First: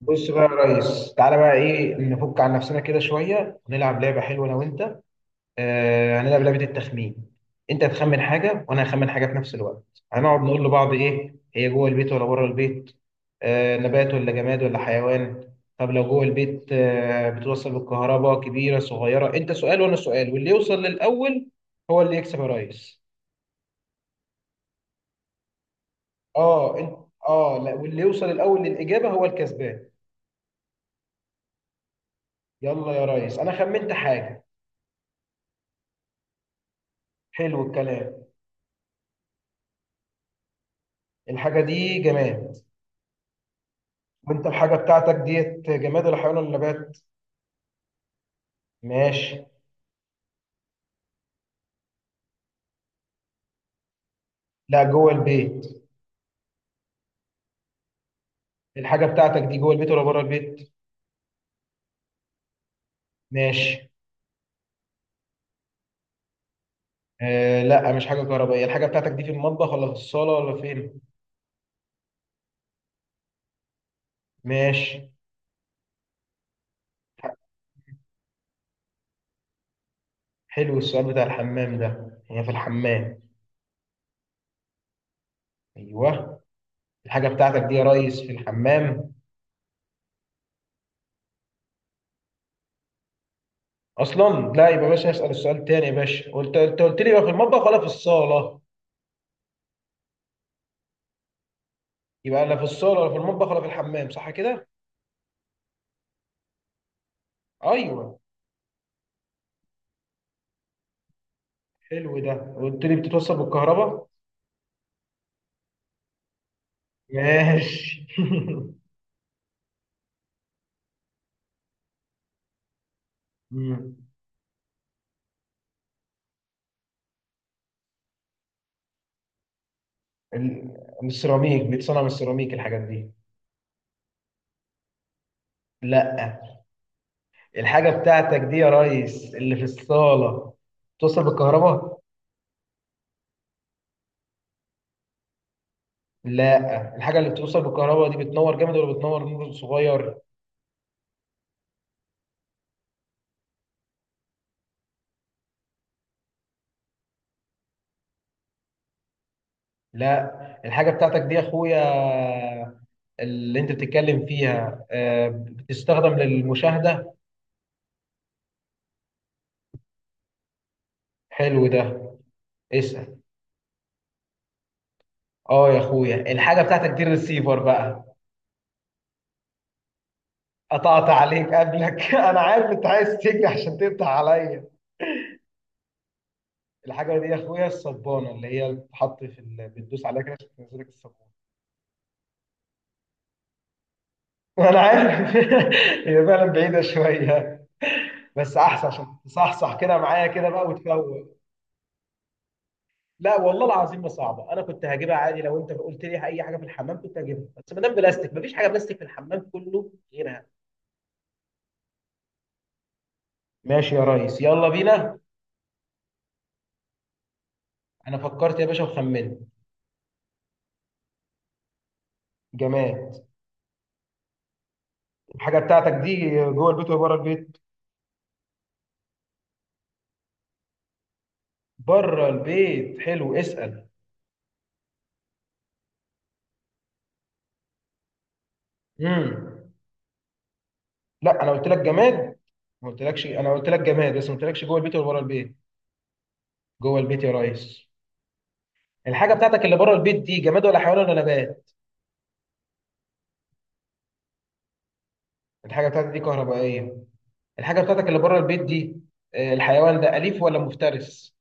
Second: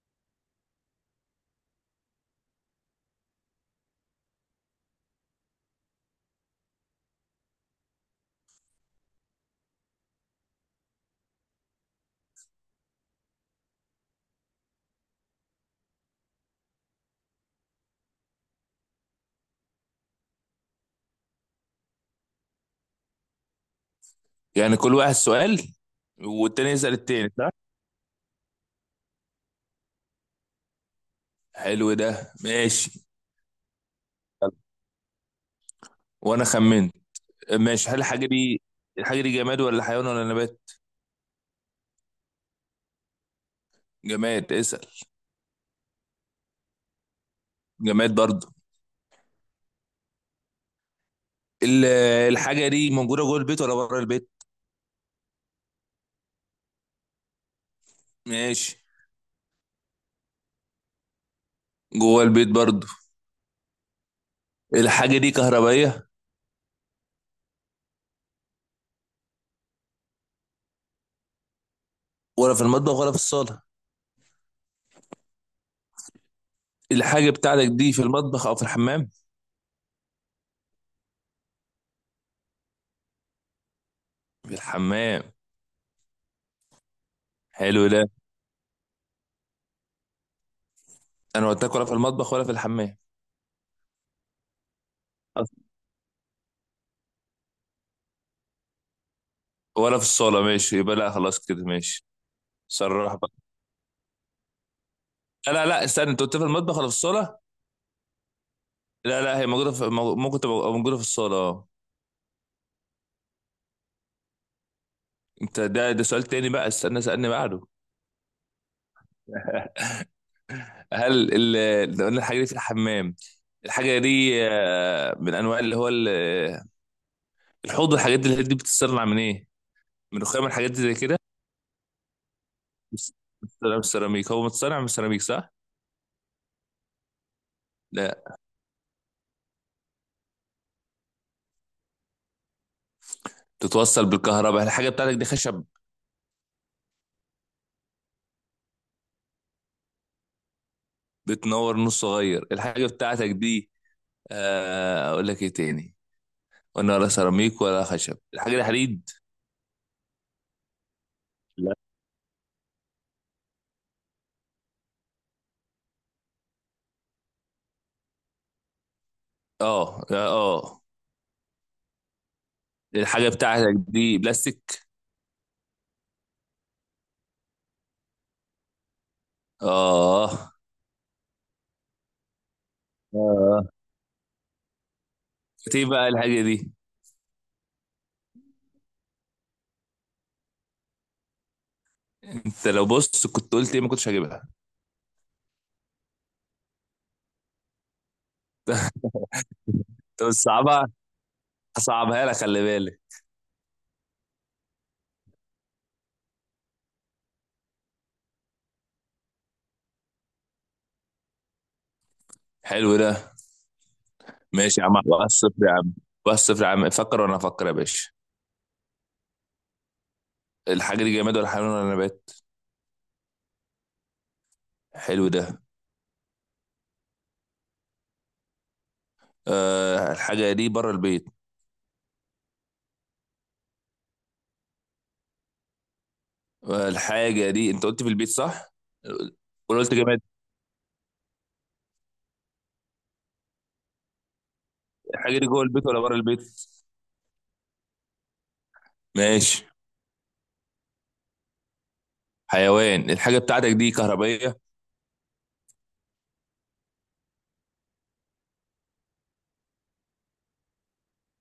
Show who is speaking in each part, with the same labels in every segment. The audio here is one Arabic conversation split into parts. Speaker 1: بص بقى يا ريس، تعالى بقى. ايه، نفك عن نفسنا كده شويه ونلعب لعبه حلوه انا وانت. هنلعب لعبه التخمين. انت تخمن حاجه وانا هخمن حاجه في نفس الوقت. هنقعد نقول لبعض ايه هي، جوه البيت ولا بره البيت، نبات ولا جماد ولا حيوان. طب لو جوه البيت بتوصل بالكهرباء، كبيره صغيره. انت سؤال وانا سؤال، واللي يوصل للاول هو اللي يكسب يا ريس.
Speaker 2: يعني كل واحد سؤال، والتاني
Speaker 1: اه، انت.
Speaker 2: يسأل التاني صح؟
Speaker 1: اه، لا، واللي يوصل الاول للاجابه هو الكسبان.
Speaker 2: حلو ده، ماشي.
Speaker 1: يلا يا ريس، انا خمنت حاجه.
Speaker 2: وانا خمنت.
Speaker 1: حلو
Speaker 2: ماشي، هل
Speaker 1: الكلام.
Speaker 2: الحاجة دي الحاجة دي جماد ولا حيوان ولا نبات؟
Speaker 1: الحاجة دي جماد. وانت
Speaker 2: جماد،
Speaker 1: الحاجة
Speaker 2: اسأل.
Speaker 1: بتاعتك ديت جماد ولا حيوان ولا نبات؟
Speaker 2: جماد برضه.
Speaker 1: ماشي.
Speaker 2: ال- الحاجة دي موجودة جوه البيت ولا بره البيت؟
Speaker 1: لا، جوه البيت.
Speaker 2: ماشي.
Speaker 1: الحاجة بتاعتك دي جوه البيت ولا بره البيت؟
Speaker 2: جوه البيت برضه.
Speaker 1: ماشي.
Speaker 2: الحاجة دي كهربائية؟
Speaker 1: آه، لا، مش حاجة كهربائية. الحاجة بتاعتك دي في المطبخ ولا في الصالة ولا فين؟
Speaker 2: ولا في المطبخ ولا في الصالة؟
Speaker 1: ماشي.
Speaker 2: الحاجة بتاعتك دي في المطبخ أو في الحمام؟
Speaker 1: حلو السؤال بتاع الحمام ده. هي في الحمام.
Speaker 2: في الحمام.
Speaker 1: ايوه. الحاجة بتاعتك دي يا
Speaker 2: حلو ده.
Speaker 1: ريس في الحمام.
Speaker 2: أنا قلت لك ولا في المطبخ ولا في الحمام
Speaker 1: اصلا لا، يبقى باشا اسأل السؤال تاني يا باشا. انت قلت لي يبقى في المطبخ ولا في الصالة.
Speaker 2: ولا في الصالة، ماشي يبقى لا، خلاص كده ماشي.
Speaker 1: يبقى لا في الصالة ولا في
Speaker 2: صرح.
Speaker 1: المطبخ ولا في الحمام، صح كده؟
Speaker 2: لا لا لا استنى، انت قلت في المطبخ ولا في الصاله.
Speaker 1: ايوه.
Speaker 2: لا لا، هي موجوده في ممكن تبقى موجوده في الصاله، اه.
Speaker 1: حلو ده. قلت لي بتتوصل بالكهرباء.
Speaker 2: انت ده سؤال تاني بقى، استنى سألني بعده.
Speaker 1: ماشي.
Speaker 2: هل اللي قلنا الحاجه دي في الحمام،
Speaker 1: مم.
Speaker 2: الحاجه دي آه، من انواع اللي هو الحوض والحاجات دي، الحاجات دي بتتصنع من ايه؟ من رخام الحاجات
Speaker 1: ال-
Speaker 2: دي زي
Speaker 1: من
Speaker 2: كده؟
Speaker 1: السيراميك، بيتصنع من السيراميك الحاجات دي.
Speaker 2: بس- بتتصنع من السيراميك، هو متصنع من السيراميك صح؟
Speaker 1: لا. الحاجة
Speaker 2: لا.
Speaker 1: بتاعتك دي يا ريس اللي في الصالة بتوصل بالكهرباء.
Speaker 2: بتتوصل بالكهرباء، الحاجه بتاعتك دي خشب؟
Speaker 1: لا. الحاجة اللي بتوصل بالكهرباء دي بتنور جامد ولا بتنور نور صغير؟
Speaker 2: بتنور نور صغير الحاجه بتاعتك دي، آه، اقول لك ايه تاني، قلنا ولا سيراميك ولا خشب، الحاجه دي حديد؟
Speaker 1: لا. الحاجة بتاعتك دي يا
Speaker 2: لا.
Speaker 1: اخويا، اللي انت بتتكلم فيها بتستخدم للمشاهدة.
Speaker 2: اه لا، اه.
Speaker 1: حلو ده. اسأل.
Speaker 2: الحاجة بتاعتك دي بلاستيك؟
Speaker 1: اه يا اخويا، الحاجة بتاعتك دي الريسيفر بقى.
Speaker 2: اه.
Speaker 1: قطعت عليك قبلك. انا عارف انت عايز تجري
Speaker 2: اه
Speaker 1: عشان تقطع عليا.
Speaker 2: كانت ايه بقى الحاجة دي؟
Speaker 1: الحاجه دي يا اخويا الصبانه اللي هي بتتحط بتدوس عليها كده عشان تنزلك الصابون.
Speaker 2: انت لو بص كنت قلت ايه ما كنتش هجيبها.
Speaker 1: انا عارف. هي فعلا بعيده شويه، بس احسن عشان تصحصح كده معايا
Speaker 2: طب
Speaker 1: كده بقى
Speaker 2: صعبها،
Speaker 1: وتفوق.
Speaker 2: هصعبها لك خلي بالك.
Speaker 1: لا والله العظيم ما صعبه، انا كنت هجيبها عادي. لو انت قلت لي اي حاجه في الحمام كنت هجيبها، بس ما دام بلاستيك، مفيش حاجه بلاستيك في الحمام كله غيرها.
Speaker 2: حلو ده.
Speaker 1: ماشي يا ريس، يلا
Speaker 2: ماشي يا عم،
Speaker 1: بينا.
Speaker 2: واحد صفر يا عم، واحد صفر يا عم. فكر وانا افكر يا باشا.
Speaker 1: انا فكرت يا باشا وخمنت.
Speaker 2: الحاجة دي جماد ولا حيوان ولا نبات؟
Speaker 1: جماد.
Speaker 2: حلو ده.
Speaker 1: الحاجه بتاعتك دي جوه البيت ولا بره البيت؟
Speaker 2: آه الحاجة دي بره البيت.
Speaker 1: بره البيت. حلو. اسال.
Speaker 2: آه الحاجة دي انت قلت في البيت صح؟
Speaker 1: امم.
Speaker 2: ولا قلت جماد؟
Speaker 1: لا، انا قلت لك جماد. ما قلتلكش. انا قلت لك جماد بس ما قلتلكش جوه البيت ولا بره
Speaker 2: الحاجة دي
Speaker 1: البيت.
Speaker 2: جوه البيت ولا بره البيت؟
Speaker 1: جوه البيت يا ريس. الحاجه بتاعتك
Speaker 2: ماشي.
Speaker 1: اللي بره البيت دي جماد ولا حيوان ولا نبات؟
Speaker 2: حيوان. الحاجة بتاعتك دي كهربائية؟
Speaker 1: الحاجه بتاعتك دي كهربائيه. الحاجه بتاعتك اللي بره البيت دي، الحيوان ده اليف ولا مفترس؟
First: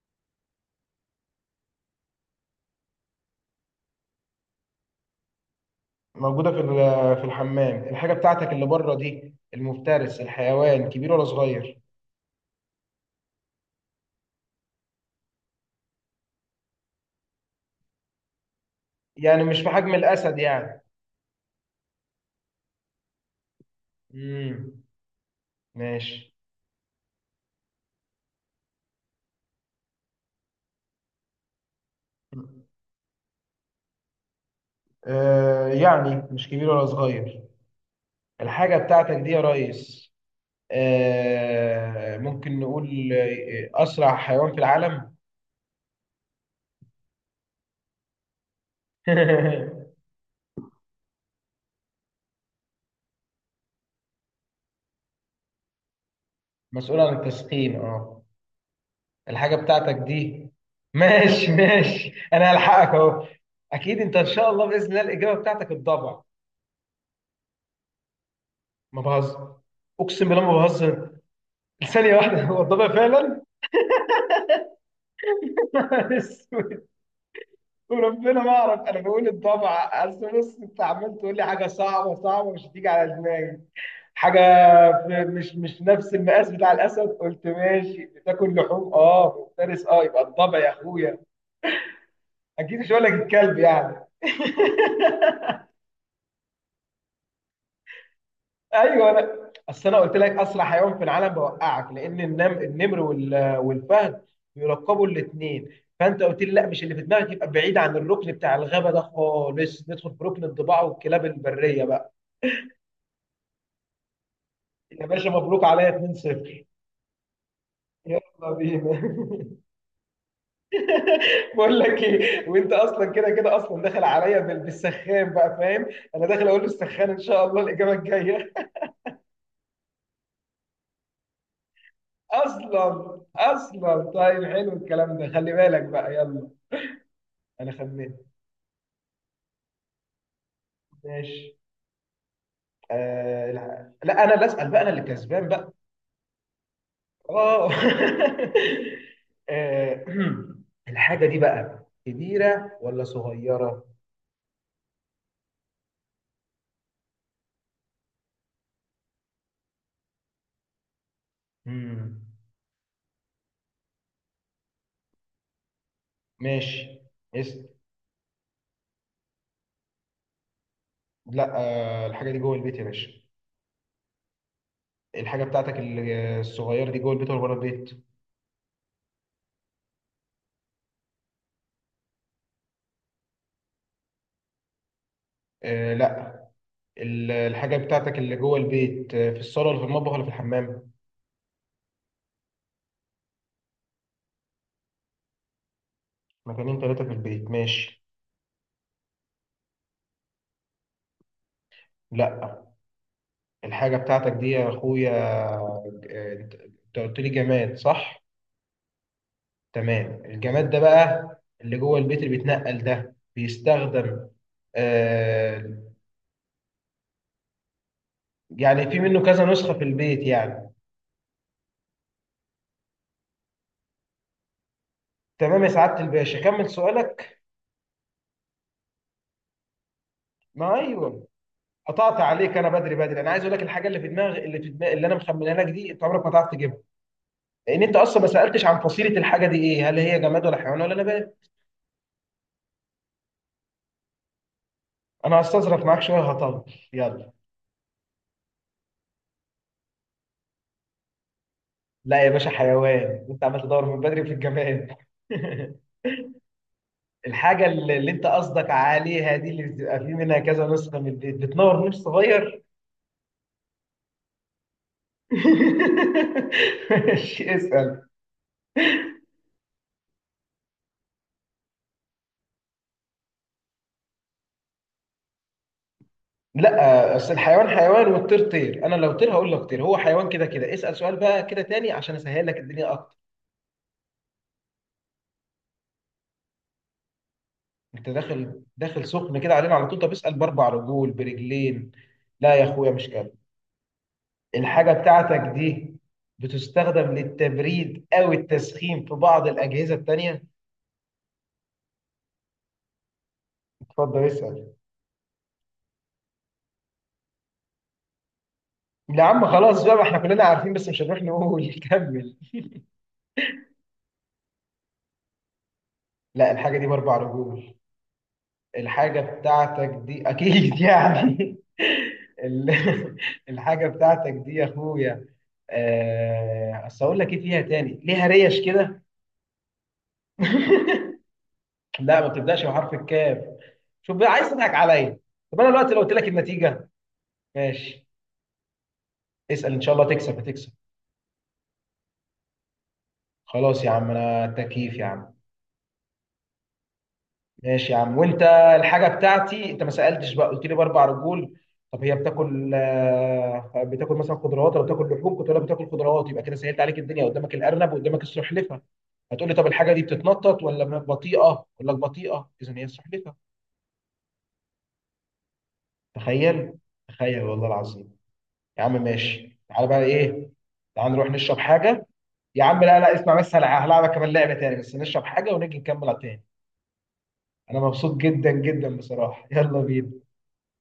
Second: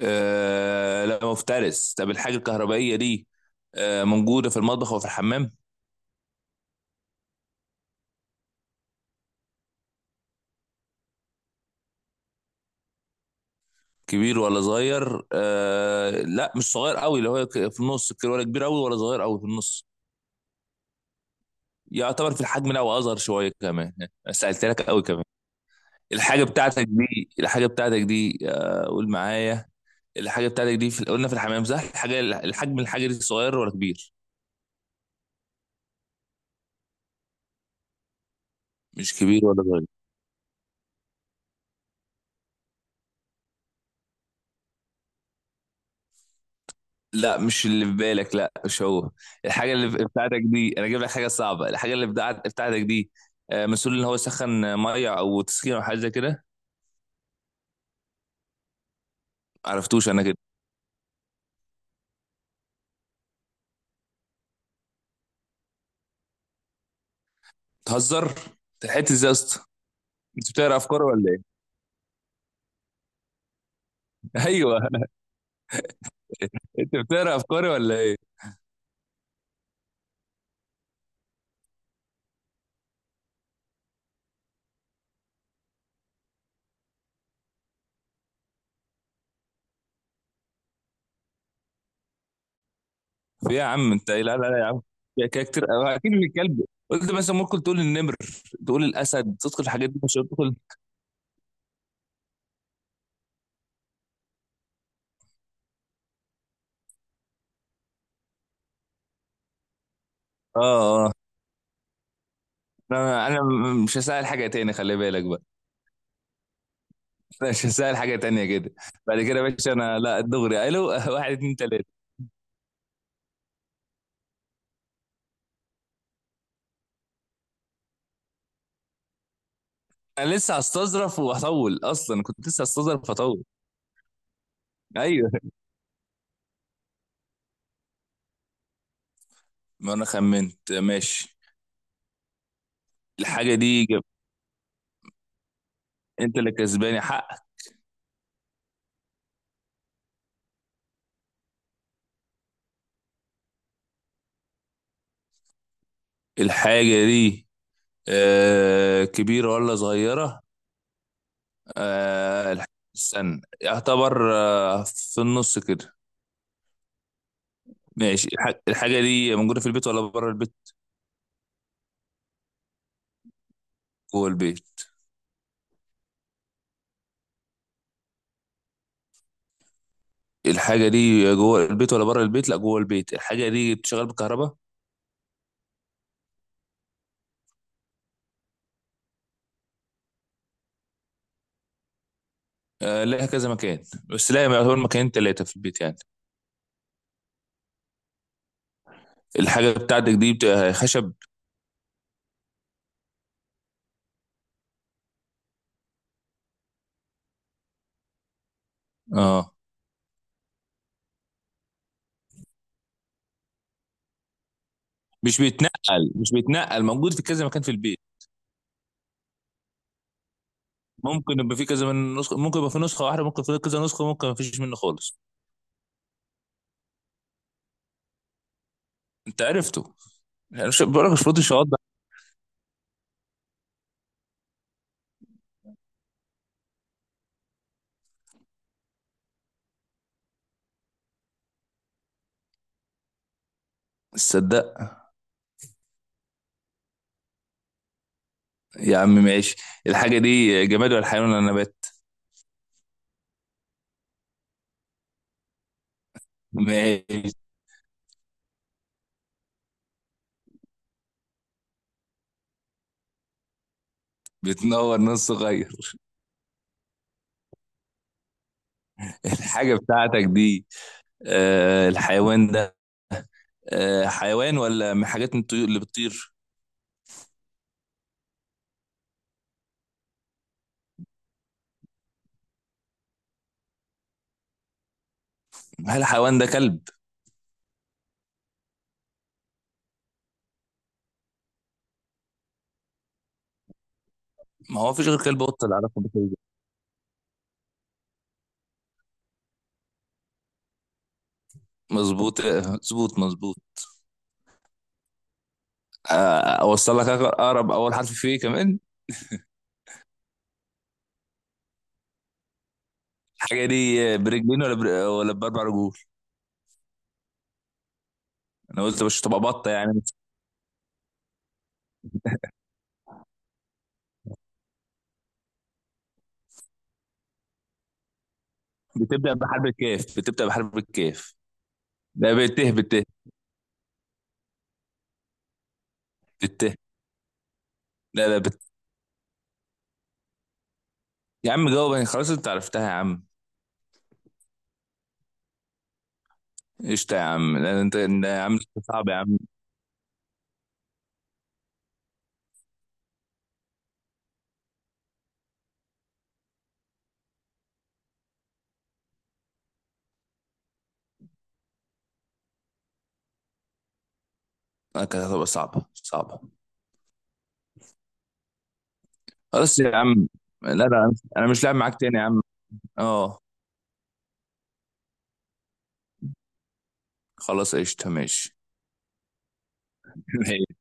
Speaker 2: آه لا مفترس. طب الحاجة الكهربائية دي آه موجودة في المطبخ وفي الحمام.
Speaker 1: موجوده في في الحمام. الحاجه بتاعتك اللي بره دي المفترس، الحيوان كبير ولا صغير؟
Speaker 2: كبير ولا صغير؟ آه لا مش صغير قوي، اللي هو في النص كده، ولا كبير قوي ولا صغير قوي،
Speaker 1: يعني
Speaker 2: في
Speaker 1: مش في
Speaker 2: النص.
Speaker 1: حجم الاسد يعني.
Speaker 2: يعتبر في الحجم ده واصغر شوية كمان. سألت
Speaker 1: امم.
Speaker 2: لك قوي كمان.
Speaker 1: ماشي.
Speaker 2: الحاجة بتاعتك دي الحاجة بتاعتك دي آه قول معايا، الحاجة بتاعتك دي في قلنا في الحمام صح؟ الحاجة الحجم، الحاجة دي صغير ولا كبير؟
Speaker 1: يعني مش كبير ولا صغير. الحاجة بتاعتك
Speaker 2: مش
Speaker 1: دي يا
Speaker 2: كبير ولا صغير.
Speaker 1: ريس ممكن نقول أسرع حيوان في العالم.
Speaker 2: لا مش اللي في بالك، لا مش هو. الحاجة اللي بتاعتك دي، أنا أجيب لك حاجة صعبة، الحاجة اللي بتاعتك دي آه، مسؤول إن هو يسخن، آه، مية أو تسخين أو حاجة زي كده.
Speaker 1: مسؤول عن التسخين، اه. الحاجة بتاعتك
Speaker 2: معرفتوش أنا كده.
Speaker 1: دي. ماشي، ماشي، أنا هلحقك أهو. أكيد أنت إن شاء الله بإذن الله الإجابة بتاعتك الضبع.
Speaker 2: تهزر.
Speaker 1: ما
Speaker 2: تلحقت إزاي يا
Speaker 1: بهزر،
Speaker 2: اسطى؟
Speaker 1: أقسم بالله
Speaker 2: أنت
Speaker 1: ما
Speaker 2: بتقرا أفكاري
Speaker 1: بهزر.
Speaker 2: ولا إيه؟
Speaker 1: ثانية واحدة، هو الضبع فعلا؟
Speaker 2: أيوه. أنت بتقرا أفكاري ولا إيه؟
Speaker 1: وربنا ما أعرف. أنا بقول الضبع. أصل بص، أنت عمال تقول لي حاجة صعبة، صعبة مش هتيجي على دماغي. حاجه في مش نفس المقاس بتاع الاسد. قلت ماشي، بتاكل لحوم، اه، مفترس، اه، يبقى الضبع يا اخويا. اكيد مش هقول لك
Speaker 2: في إيه
Speaker 1: الكلب
Speaker 2: يا عم
Speaker 1: يعني.
Speaker 2: أنت، لا لا لا يا عم، يا كاركتر أو أكيد من الكلب قلت، مثلا ممكن تقول النمر، تقول
Speaker 1: ايوه،
Speaker 2: الأسد، تدخل
Speaker 1: اصل
Speaker 2: الحاجات
Speaker 1: انا
Speaker 2: دي،
Speaker 1: قلت
Speaker 2: مش
Speaker 1: لك
Speaker 2: هتدخل.
Speaker 1: اسرع حيوان في العالم بوقعك، لان النمر والفهد بيلقبوا الاثنين. فانت قلت لي لا، مش اللي في دماغك، يبقى بعيد عن الركن بتاع الغابه ده خالص، ندخل في ركن الضباع
Speaker 2: آه آه.
Speaker 1: والكلاب البريه بقى.
Speaker 2: أنا مش هسأل حاجة تاني، خلي
Speaker 1: يا
Speaker 2: بالك
Speaker 1: باشا
Speaker 2: بقى.
Speaker 1: مبروك عليا 2-0.
Speaker 2: ماشي، سهل حاجة
Speaker 1: يلا
Speaker 2: تانية كده.
Speaker 1: بينا.
Speaker 2: بعد كده يا باشا انا لا دغري الو. واحد اتنين
Speaker 1: بقول
Speaker 2: تلاتة.
Speaker 1: لك ايه، وانت اصلا كده كده اصلا داخل عليا بالسخان بقى، فاهم. انا داخل اقول له السخان ان شاء الله الاجابه الجايه.
Speaker 2: انا لسه هستظرف وهطول، اصلا كنت لسه هستظرف
Speaker 1: اصلا
Speaker 2: وهطول.
Speaker 1: اصلا طيب، حلو الكلام ده.
Speaker 2: ايوه.
Speaker 1: خلي بالك بقى، يلا. انا خمنت.
Speaker 2: ما انا خمنت، ماشي.
Speaker 1: ماشي. آه،
Speaker 2: الحاجة دي
Speaker 1: لا.
Speaker 2: جب.
Speaker 1: لا، انا اللي اسال بقى، انا اللي كسبان بقى.
Speaker 2: انت اللي كسباني حقك.
Speaker 1: اه. آه، الحاجه دي بقى كبيره ولا صغيره؟
Speaker 2: الحاجة دي آه كبيرة ولا صغيرة؟
Speaker 1: مم.
Speaker 2: آه استنى، يعتبر آه في النص كده.
Speaker 1: ماشي. اسم.
Speaker 2: ماشي، الحاجة دي موجودة في البيت ولا بره البيت؟
Speaker 1: لا، الحاجه دي جوه البيت يا باشا.
Speaker 2: جوه البيت.
Speaker 1: الحاجه بتاعتك الصغيره دي جوه البيت ولا بره البيت؟
Speaker 2: الحاجة دي جوه البيت ولا بره البيت؟ لا جوه البيت، الحاجة دي بتشتغل بالكهرباء؟
Speaker 1: آه، لا. الحاجه بتاعتك اللي جوه البيت في الصاله ولا في المطبخ ولا في الحمام؟
Speaker 2: آه، لها كذا مكان، بس لا، يعتبر مكانين تلاتة في البيت يعني.
Speaker 1: مكانين ثلاثه في البيت، ماشي.
Speaker 2: الحاجة بتاعتك دي بتبقى خشب؟
Speaker 1: لا. الحاجه بتاعتك دي يا اخويا، أنت قلت لي جماد، صح؟
Speaker 2: اه.
Speaker 1: تمام. الجماد ده بقى اللي جوه البيت اللي بيتنقل ده بيستخدم
Speaker 2: مش
Speaker 1: آه
Speaker 2: بيتنقل مش بيتنقل موجود في كذا مكان في البيت.
Speaker 1: يعني في منه كذا نسخه في البيت يعني؟
Speaker 2: ممكن يبقى في كذا من نسخة، ممكن يبقى في نسخة واحدة، ممكن في كذا نسخة، ممكن ما فيش منه خالص.
Speaker 1: تمام يا سعاده الباشا، كمل سؤالك.
Speaker 2: انت عرفته، يعني
Speaker 1: ما
Speaker 2: مش بقولك مش
Speaker 1: ايوه.
Speaker 2: فاضي شواطئ.
Speaker 1: قطعت عليك. انا بدري بدري. انا عايز اقول لك الحاجه اللي في دماغي اللي انا مخمنها لك دي، انت عمرك ما تعرف تجيبها. لان انت اصلا ما سالتش عن فصيله الحاجه دي ايه، هل هي جماد ولا حيوان ولا نبات.
Speaker 2: تصدق.
Speaker 1: انا هستظرف معاك شويه هطول. يلا.
Speaker 2: يا عم ماشي. الحاجة دي جماد ولا حيوان ولا نبات؟
Speaker 1: لا يا باشا، حيوان. انت عمال تدور من بدري في الجماد.
Speaker 2: ماشي.
Speaker 1: الحاجه اللي انت قصدك عليها دي، اللي بتبقى في منها كذا نسخه من البيت بتنور نور صغير.
Speaker 2: بتنور نص صغير.
Speaker 1: ماشي. اسال.
Speaker 2: الحاجة بتاعتك دي آه الحيوان ده آه حيوان ولا من حاجات الطيور اللي بتطير؟
Speaker 1: لا، اصل الحيوان حيوان والطير طير. انا لو طير هقول لك طير. هو حيوان كده كده. اسال سؤال بقى كده تاني عشان اسهل لك الدنيا اكتر.
Speaker 2: هل الحيوان ده كلب؟
Speaker 1: انت داخل داخل سخن كده علينا على طول. طب اسال باربع رجول برجلين. لا يا اخويا، مش كده.
Speaker 2: ما
Speaker 1: الحاجه
Speaker 2: هو فيش غير كلب
Speaker 1: بتاعتك
Speaker 2: قط اللي
Speaker 1: دي
Speaker 2: علاقه بكده.
Speaker 1: بتستخدم للتبريد او التسخين في بعض الاجهزه التانيه.
Speaker 2: مظبوط مظبوط مظبوط.
Speaker 1: اتفضل اسال.
Speaker 2: آه، اوصل لك اقرب اول حرف فيه كمان.
Speaker 1: لا يا عم، خلاص بقى. ما احنا كلنا عارفين، بس مش هنروح نقول. كمل.
Speaker 2: الحاجه دي برجلين ولا ولا باربع رجول؟
Speaker 1: لا، الحاجه دي باربع رجول.
Speaker 2: انا قلت
Speaker 1: الحاجة
Speaker 2: مش تبقى بطه
Speaker 1: بتاعتك
Speaker 2: يعني.
Speaker 1: دي أكيد يعني. ال- الحاجة بتاعتك دي يا أخويا، أصل أقول لك إيه فيها تاني، ليها ريش كده.
Speaker 2: بتبدا بحرف الكاف، بتبدا بحرف الكاف.
Speaker 1: لا، ما
Speaker 2: لا
Speaker 1: بتبدأش
Speaker 2: بته
Speaker 1: بحرف
Speaker 2: بته.
Speaker 1: الكاف. شوف بقى عايز تضحك عليا. طب أنا دلوقتي لو قلت لك
Speaker 2: بته
Speaker 1: النتيجة. ماشي.
Speaker 2: لا لا
Speaker 1: اسأل إن شاء الله تكسب، هتكسب.
Speaker 2: يا عم جاوب يعني، خلاص انت عرفتها يا عم.
Speaker 1: خلاص يا عم، أنا تكييف يا عم.
Speaker 2: قشطة يا عم. لا
Speaker 1: ماشي يا
Speaker 2: انت،
Speaker 1: عم.
Speaker 2: لا
Speaker 1: وانت
Speaker 2: يا عم، انت
Speaker 1: الحاجه
Speaker 2: صعب يا عم.
Speaker 1: بتاعتي انت ما سالتش بقى، قلت لي باربع رجول. طب هي بتاكل مثلا خضروات ولا بتاكل لحوم، كنت اقول لك بتاكل خضروات يبقى كده سهلت عليك الدنيا، قدامك الارنب وقدامك السلحفه. هتقول لي طب الحاجه دي بتتنطط ولا بطيئه، اقول لك بطيئه، اذا هي السلحفه.
Speaker 2: لا، كانت هتبقى صعبة صعبة.
Speaker 1: تخيل، تخيل والله العظيم. يا عم ماشي،
Speaker 2: خلاص
Speaker 1: تعالى
Speaker 2: يا
Speaker 1: بقى
Speaker 2: عم.
Speaker 1: ايه.
Speaker 2: لا
Speaker 1: تعالى
Speaker 2: لا
Speaker 1: نروح
Speaker 2: انا
Speaker 1: نشرب
Speaker 2: مش لاعب معاك
Speaker 1: حاجه
Speaker 2: تاني يا عم.
Speaker 1: يا عم. لا، لا، اسمع
Speaker 2: اه،
Speaker 1: بس. هلعبك كمان لعبه تاني، بس نشرب حاجه ونيجي نكمل على تاني.
Speaker 2: خلاص
Speaker 1: انا
Speaker 2: قشطة
Speaker 1: مبسوط جدا
Speaker 2: ماشي.
Speaker 1: جدا بصراحه، يلا بينا.